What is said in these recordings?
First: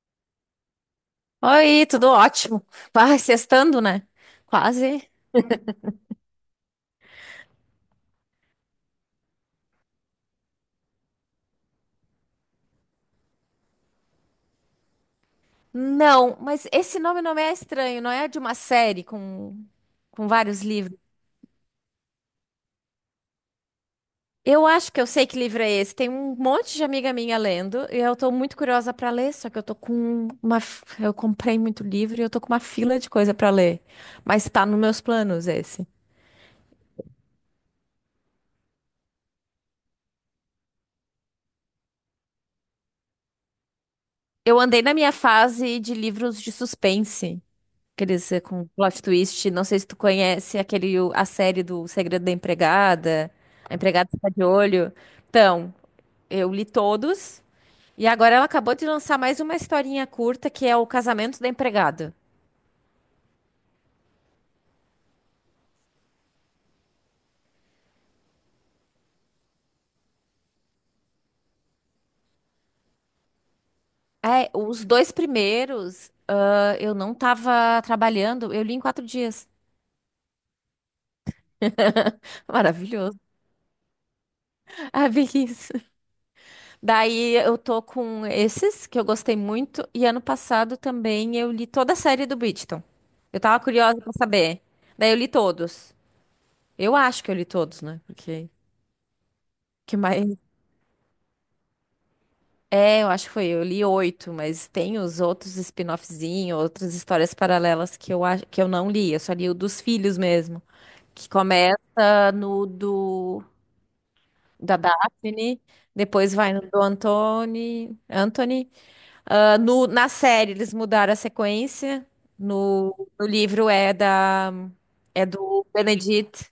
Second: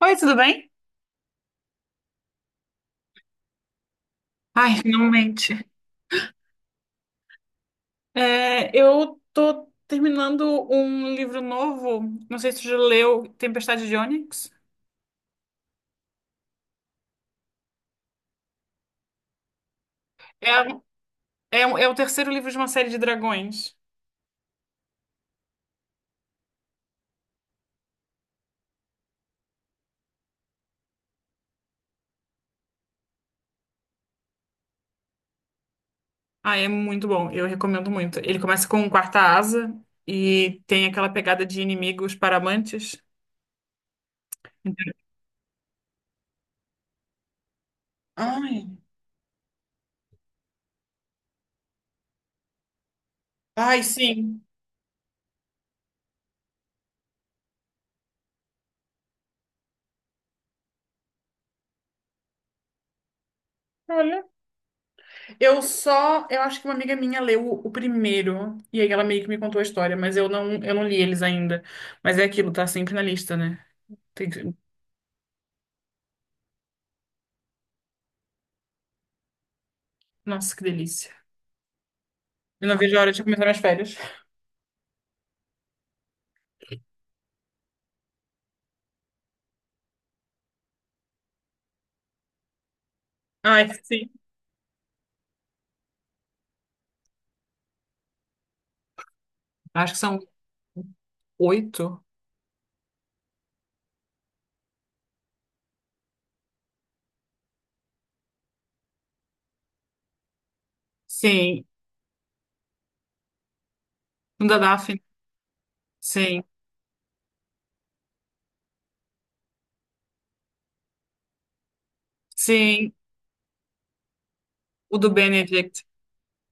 Oi, tudo bem? Oi, tudo ótimo. Vai, sextando, né? Ai, Quase. finalmente. Eu tô terminando um livro novo, não sei se tu já leu Tempestade de Ônix. Não, mas esse nome não é estranho, não é de uma série com É, vários livros. é o terceiro livro de uma série de dragões. Eu acho que eu sei que livro é esse. Tem um monte de amiga minha lendo e eu tô muito curiosa pra ler, só que eu tô com uma. F- Eu comprei muito livro e eu tô com uma fila de coisa pra ler. Mas tá nos meus planos esse. Ah, é muito bom, eu recomendo muito. Ele começa com quarta asa e tem aquela pegada de inimigos para amantes. Eu andei na minha fase de livros de suspense. Aqueles Ai, com plot twist. Não sei se tu conhece aquele, a série do Segredo da Empregada. A ai, Empregada Está de sim. Olho. Então, eu li todos. E agora ela acabou de lançar mais uma historinha curta, que é o Casamento da Empregada. Olha, eu acho que uma amiga minha leu o primeiro e aí ela meio que me contou a história, mas eu não li eles ainda. Mas é aquilo, tá sempre na lista, né? Tem É, que- os dois primeiros, eu não tava trabalhando, eu li em quatro dias. Nossa, que delícia. Eu não vejo a hora Maravilhoso. de começar minhas férias. Ah, bem isso. Daí eu tô com esses que eu gostei muito e ano passado também eu li toda a série do Bridgerton. Eu tava Ai, curiosa sim. pra saber. Daí eu li todos. Eu acho que eu li todos, né? Porque Acho que que são mais? oito. É, eu acho que foi. Eu li oito, mas tem os outros spin-offzinhos, outras histórias paralelas que eu acho que eu não li. Eu só li o dos filhos mesmo, que Sim. começa no do Um da da Daphne. Daphne, depois Sim. vai no do Anthony. Ah, no, na série eles mudaram a sequência. Sim. No livro é da O do é do Benedict. Benedict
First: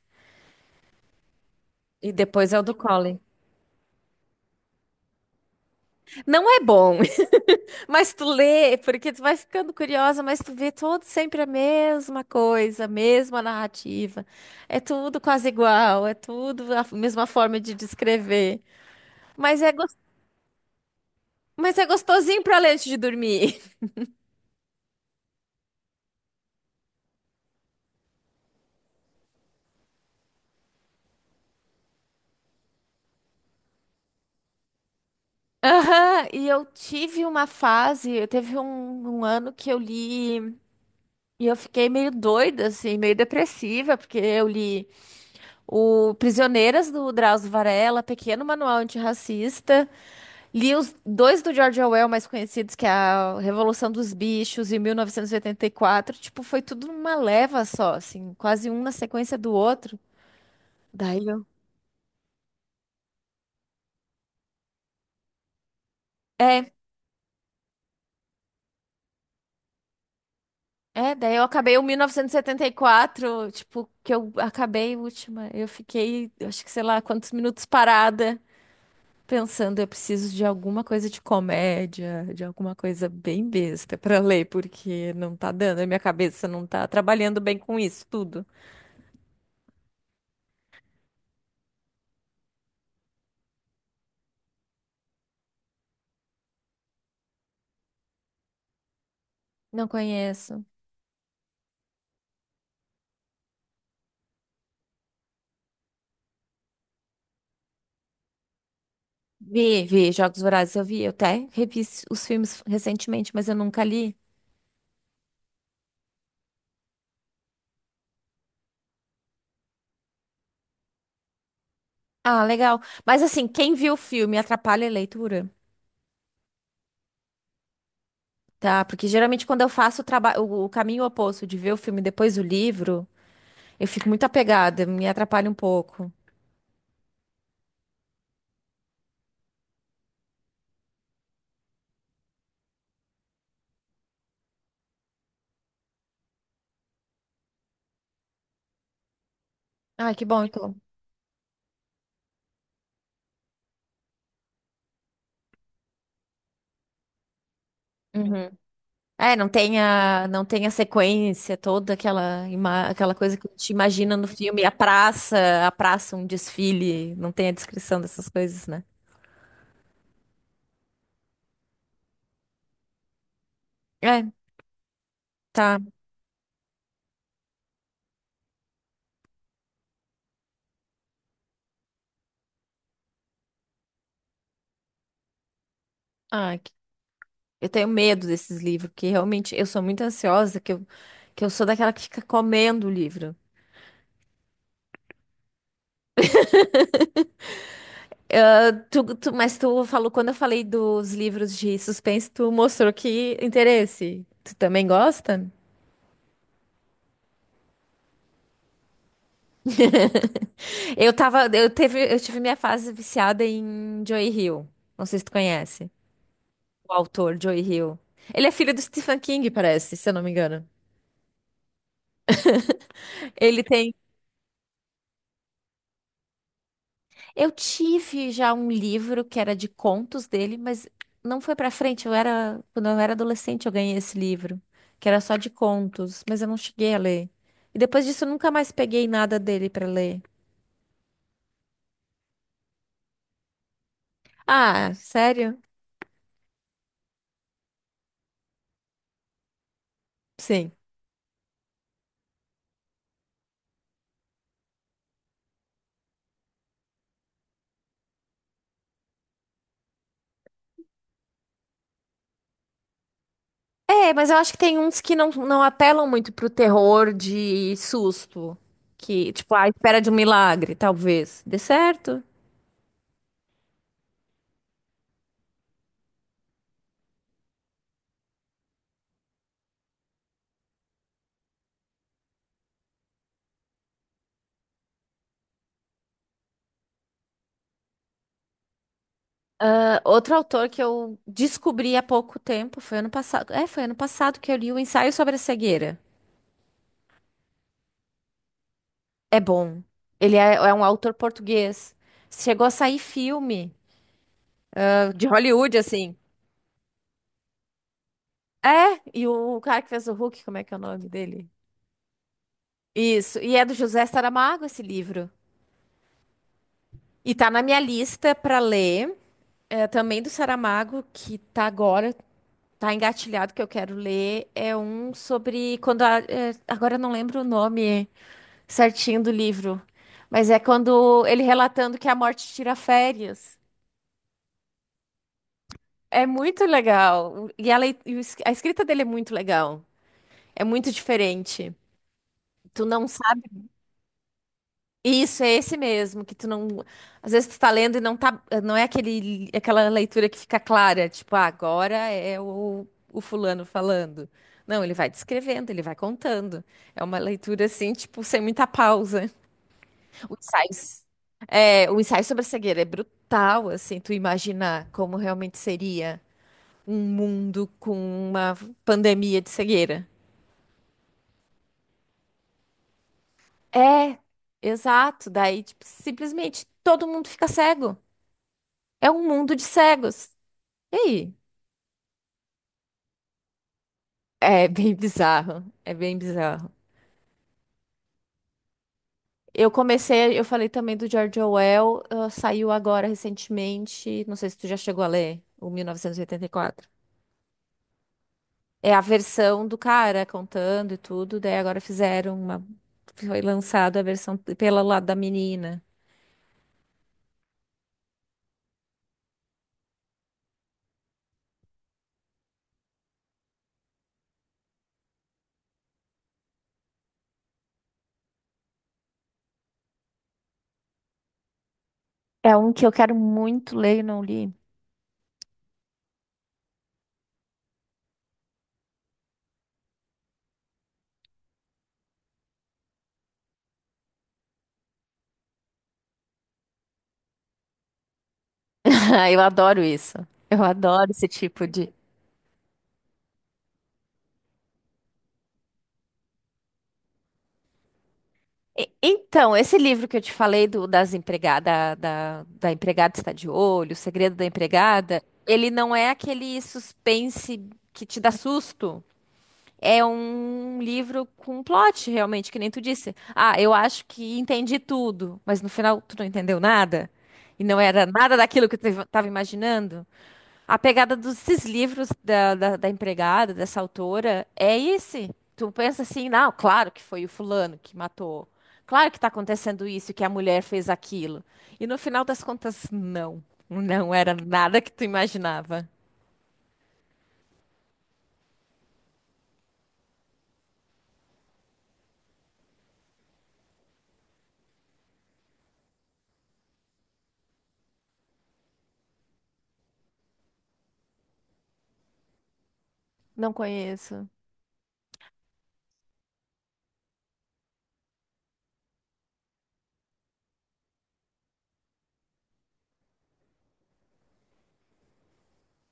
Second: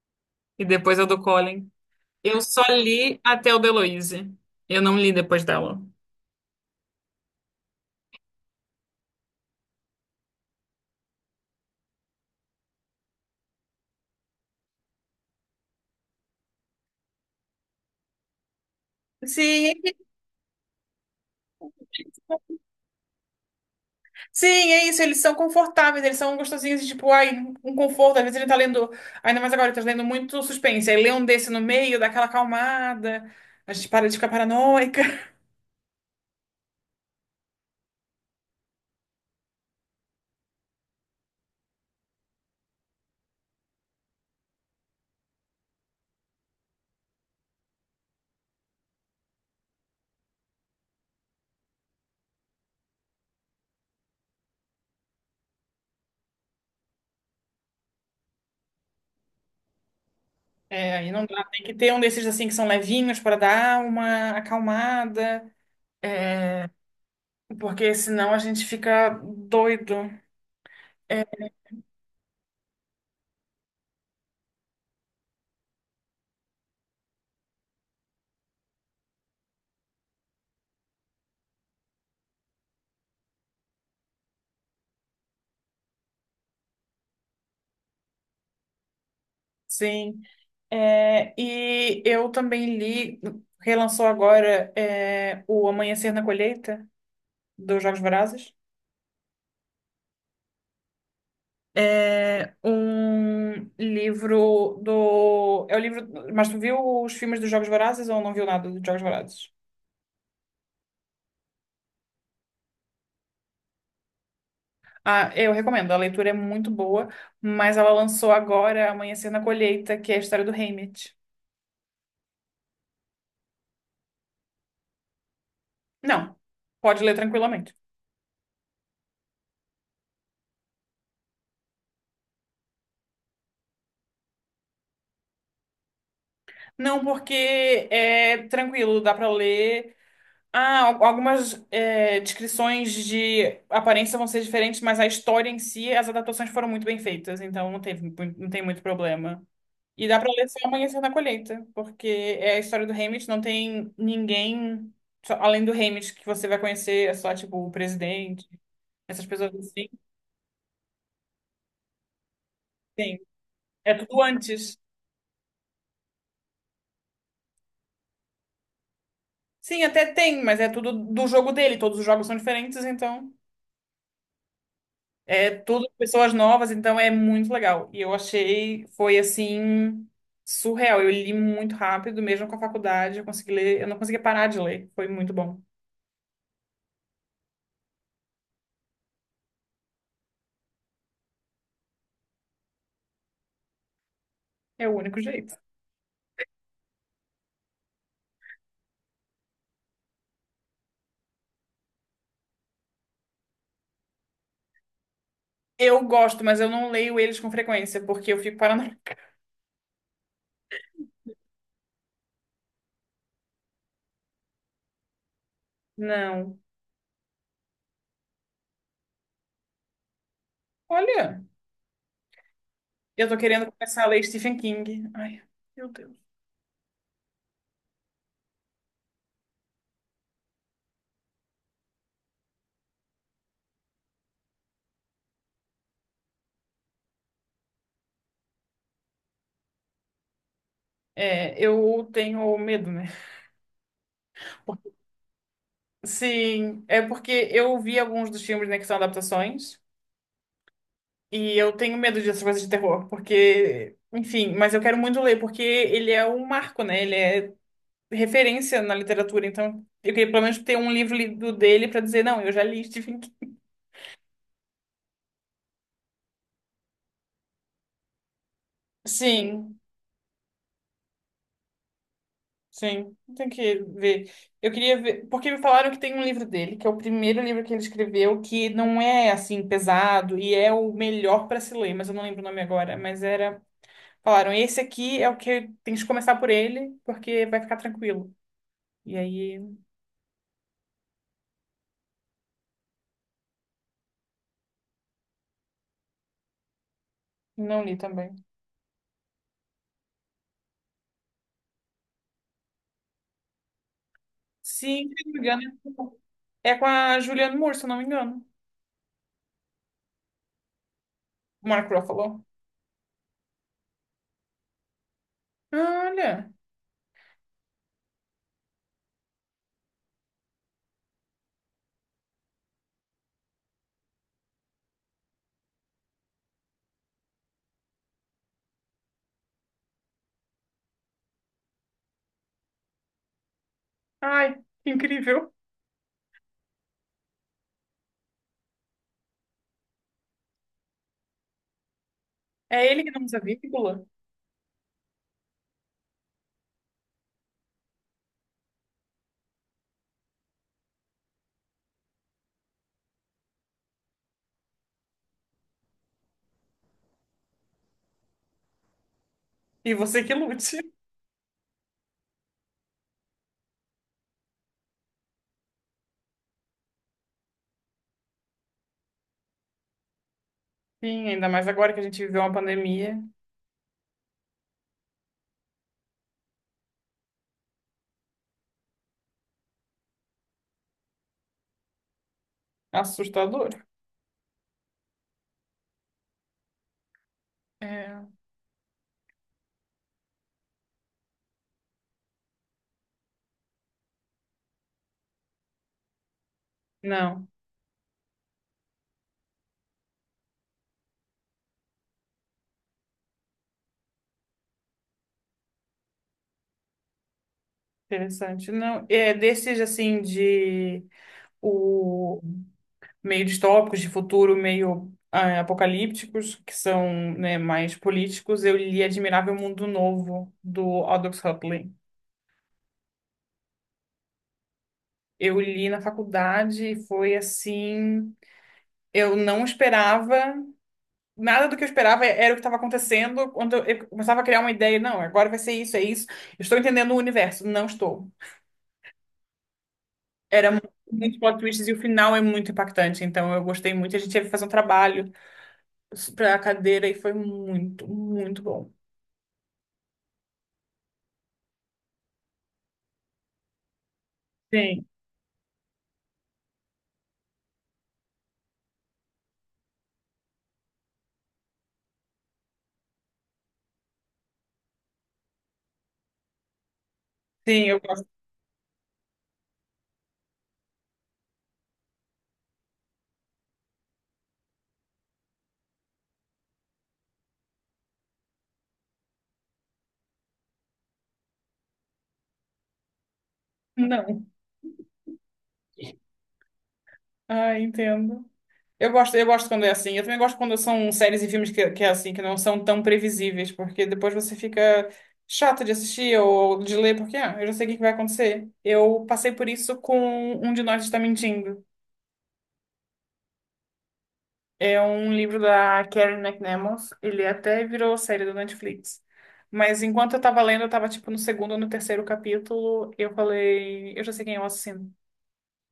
E depois é o do Colin. e Eu depois é só o do Colin. li até o da Heloise. Eu não li depois dela. Não é bom, mas tu lê porque tu vai ficando curiosa, mas tu vê todo sempre a mesma coisa, a mesma narrativa. É tudo quase igual, é tudo a mesma forma de descrever. Mas Sim, é gos- mas é gostosinho pra ler antes de dormir. sim, é isso. Eles são confortáveis, eles são gostosinhos, tipo, ai, um conforto. Às vezes a gente tá lendo, ainda mais agora, ele tá lendo muito suspense. Aí lê um desse no meio, dá aquela acalmada, a gente para de ficar paranoica. Aham, e eu tive uma fase, eu teve um ano que eu li. E eu fiquei meio doida, assim, meio depressiva, porque eu li o Prisioneiras do Drauzio Varela, Pequeno Manual Antirracista, li os dois do George Orwell mais conhecidos, que é a Revolução dos Bichos e 1984. Tipo, foi tudo numa leva só, assim, quase um na sequência do outro. É, aí não Daí dá. eu. Tem que ter um desses assim que são levinhos para dar uma acalmada, É, porque senão a gente fica doido. daí eu acabei o 1974, tipo, que eu acabei a última. Eu fiquei, acho que sei lá, quantos minutos parada, pensando, eu preciso de alguma coisa de comédia, de alguma coisa bem besta pra ler, porque não tá dando, a minha cabeça não tá trabalhando bem com isso tudo. Sim. E eu também li, relançou agora, o Amanhecer na Colheita, dos Jogos Vorazes. Não conheço. É um livro do. É o livro. Mas tu viu os filmes dos Jogos Vorazes ou não viu nada dos Jogos Vorazes? Vi, Jogos Vorazes, eu vi, eu até revi os filmes recentemente, mas eu nunca li. Ah, eu recomendo, a leitura é muito boa, mas ela lançou agora Amanhecer na Colheita, que é a história do Haymitch. Ah, legal. Mas assim, quem viu o filme atrapalha a leitura, Não, pode ler tranquilamente. tá? Porque geralmente quando eu faço o trabalho, o caminho oposto de ver o filme e depois o livro, eu fico muito apegada, me atrapalha um pouco. Não, porque é tranquilo, dá pra ler. Ah, al- algumas descrições de aparência vão ser diferentes, mas a história em si, as adaptações foram muito bem feitas, então não teve, mu- não tem muito problema. E Ah, dá que pra bom, ler só então. Amanhecer na Colheita, porque é a história do Haymitch, não tem ninguém só- além do Haymitch que você vai conhecer, é só tipo o presidente. Uhum. Essas É, não pessoas tem assim, a, não tem a sequência toda, aquela, aquela sim. coisa que a gente É imagina tudo no filme, antes. A praça, um desfile, não tem a descrição dessas coisas, né? Sim, até tem, mas é tudo do jogo dele. Todos os jogos são diferentes, então. É, É tá. tudo pessoas novas, então é muito legal. E eu achei, foi assim, surreal. Eu li muito rápido, mesmo com a faculdade, eu consegui ler, eu não conseguia parar de ler. Foi muito bom. Ah, que- eu tenho medo desses livros, porque realmente eu sou muito ansiosa, que eu sou daquela que fica comendo o livro. É o único jeito. Mas tu falou, quando eu falei dos livros de suspense, tu mostrou que interesse. Tu também gosta? Eu gosto, mas eu não leio eles com frequência, porque eu fico paranoica. Eu tava, eu teve, eu tive minha fase viciada em Joy Hill. Não sei se tu conhece Não. o autor, Joe Hill. Ele é filho do Stephen King, parece, se eu não me engano. Olha, eu tô Ele querendo tem. começar a ler Stephen King. Ai, meu Deus. Eu tive já um livro que era de contos dele, mas não foi pra frente. Eu era. Quando eu era adolescente, eu ganhei esse livro, que era só de contos, mas eu não cheguei a ler. E depois disso, eu nunca mais peguei nada dele pra ler. É, eu tenho medo, né? Ah, sério? Sim, é porque eu vi alguns dos filmes, né, que são adaptações, Sim. e eu tenho medo dessas coisas de terror, porque, enfim, mas eu quero muito ler, porque ele é um marco, né? Ele é referência na literatura, então eu queria pelo menos ter um livro lido dele pra dizer, não, eu já li Stephen King. É, mas eu acho que tem uns que não apelam muito pro terror de susto. Que, tipo, à Sim, espera de um milagre, talvez. Dê certo. sim, tem que ver. Eu queria ver, porque me falaram que tem um livro dele, que é o primeiro livro que ele escreveu, que não é assim pesado e é o melhor pra se ler, mas eu não lembro o nome agora, mas era Falaram, esse aqui é o que tem que começar por ele, porque vai ficar tranquilo. E aí, Ah, outro autor que eu descobri há pouco tempo, foi ano passado. É, foi ano passado que eu li o Ensaio sobre a Cegueira. não li também. É bom. Ele é um autor português. Chegou a sair filme Sim, se de não me engano, Hollywood, assim. é com a Julianne Moore, se eu não me engano. É, e o cara que fez o Hulk, como é que é o nome dele? O Mark Ruffalo. Isso. E é do José Saramago esse livro. Olha, E tá na minha lista pra ler. É, também do Saramago, que tá agora, tá engatilhado que eu quero ler. É um sobre quando a, é, agora eu não lembro o nome certinho do livro. Mas é quando ele relatando que a morte tira férias. ai, que incrível. É muito legal. E a escrita dele é muito legal. É muito diferente. Tu É ele não que não usa sabe. vírgula. Isso, é esse mesmo, que tu não. Às vezes tu tá lendo e não tá. Não é aquela leitura que fica clara, tipo, ah, agora é o fulano falando. Não, ele vai descrevendo, ele vai contando. É uma leitura assim, tipo, sem muita pausa. E você que O ensaio, lute. o ensaio sobre a cegueira é brutal, assim, tu imaginar como realmente seria um mundo com uma pandemia de cegueira. Sim, ainda mais agora que a gente viveu uma pandemia. É, exato. Daí, tipo, simplesmente todo mundo fica cego. É um mundo de cegos. E aí? Assustador. É bem bizarro. É bem bizarro. É. Eu comecei, eu falei também do George Orwell, ah, saiu agora recentemente. Não sei se tu já chegou a ler, o 1984. Não, É a versão do cara contando e tudo, daí agora fizeram uma. Foi lançada a versão pelo lado da menina. interessante. Não, é desses, assim, de... O meio distópicos, de futuro meio ah, apocalípticos, que são, né, mais políticos, eu li Admirável Mundo Novo, do Aldous Huxley. É um que eu quero muito ler e não li. Eu li na faculdade e foi assim. Eu não esperava, nada do que eu esperava era o que estava acontecendo. Quando eu começava a criar uma ideia, não, agora vai ser isso, é isso. Eu estou entendendo o universo. Não estou. Eu adoro isso. Eu Era mu- adoro esse muito plot tipo twists e de. o final é muito impactante. Então eu gostei muito. A gente teve que fazer um trabalho para a cadeira e foi muito, muito bom. Então, esse livro que eu te falei do, das empregada, da, da Empregada Está de Olho, o Segredo da Sim. Empregada, ele não é aquele suspense que te dá susto. É um livro com plot, realmente, que nem tu disse. Ah, eu acho que entendi tudo, mas no final tu não entendeu nada. E não Sim, eu era gosto. nada daquilo que tu estava imaginando. A pegada desses livros da empregada, dessa autora, é esse. Tu pensa assim, não, claro que foi o fulano que matou. Claro que tá acontecendo isso, que a mulher fez aquilo. E no final das contas, não. Não era Não. nada que tu imaginava. Ah, entendo. Eu gosto quando é assim. Eu também gosto quando são séries e filmes que é assim, que não são tão previsíveis, porque depois você fica chato de assistir ou de ler, porque ah, eu já sei o que que vai acontecer. Eu passei por isso com Um de Nós Está Mentindo. Não conheço. É um livro da Karen McNamara. Ele até virou série do Netflix. Mas enquanto eu tava lendo, eu tava tipo no segundo ou no terceiro capítulo, eu falei, eu já sei quem é o assassino.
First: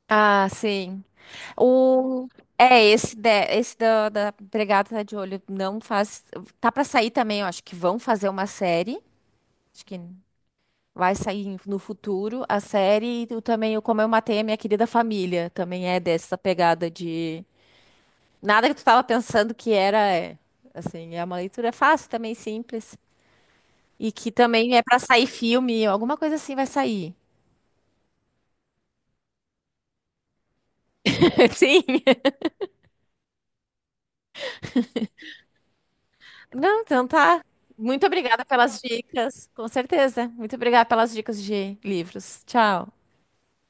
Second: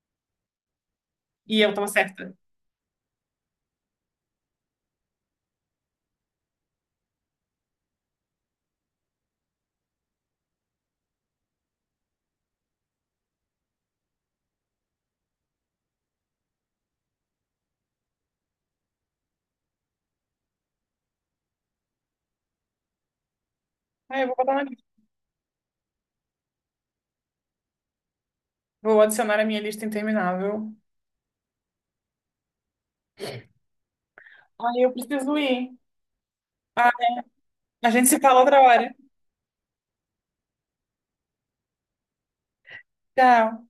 Ah, sim. E eu tava O... certa. É, esse, de... esse da, da empregada tá de olho não faz. Tá pra sair também, eu acho que vão fazer uma série. Acho que vai sair no futuro a série. E tu também o Como Eu Matei a Minha Querida Família. Também é dessa pegada de. Nada que tu tava pensando que era. É. Assim, é uma leitura fácil também, simples. E Ah, eu que vou botar na também é pra sair filme, alguma coisa assim vai sair. Vou adicionar a minha lista interminável. Sim. Aí eu preciso ir. Não, Ah, então tá. A Muito gente se fala obrigada outra pelas hora. dicas, com certeza. Muito obrigada pelas dicas de livros. Tchau. Tchau.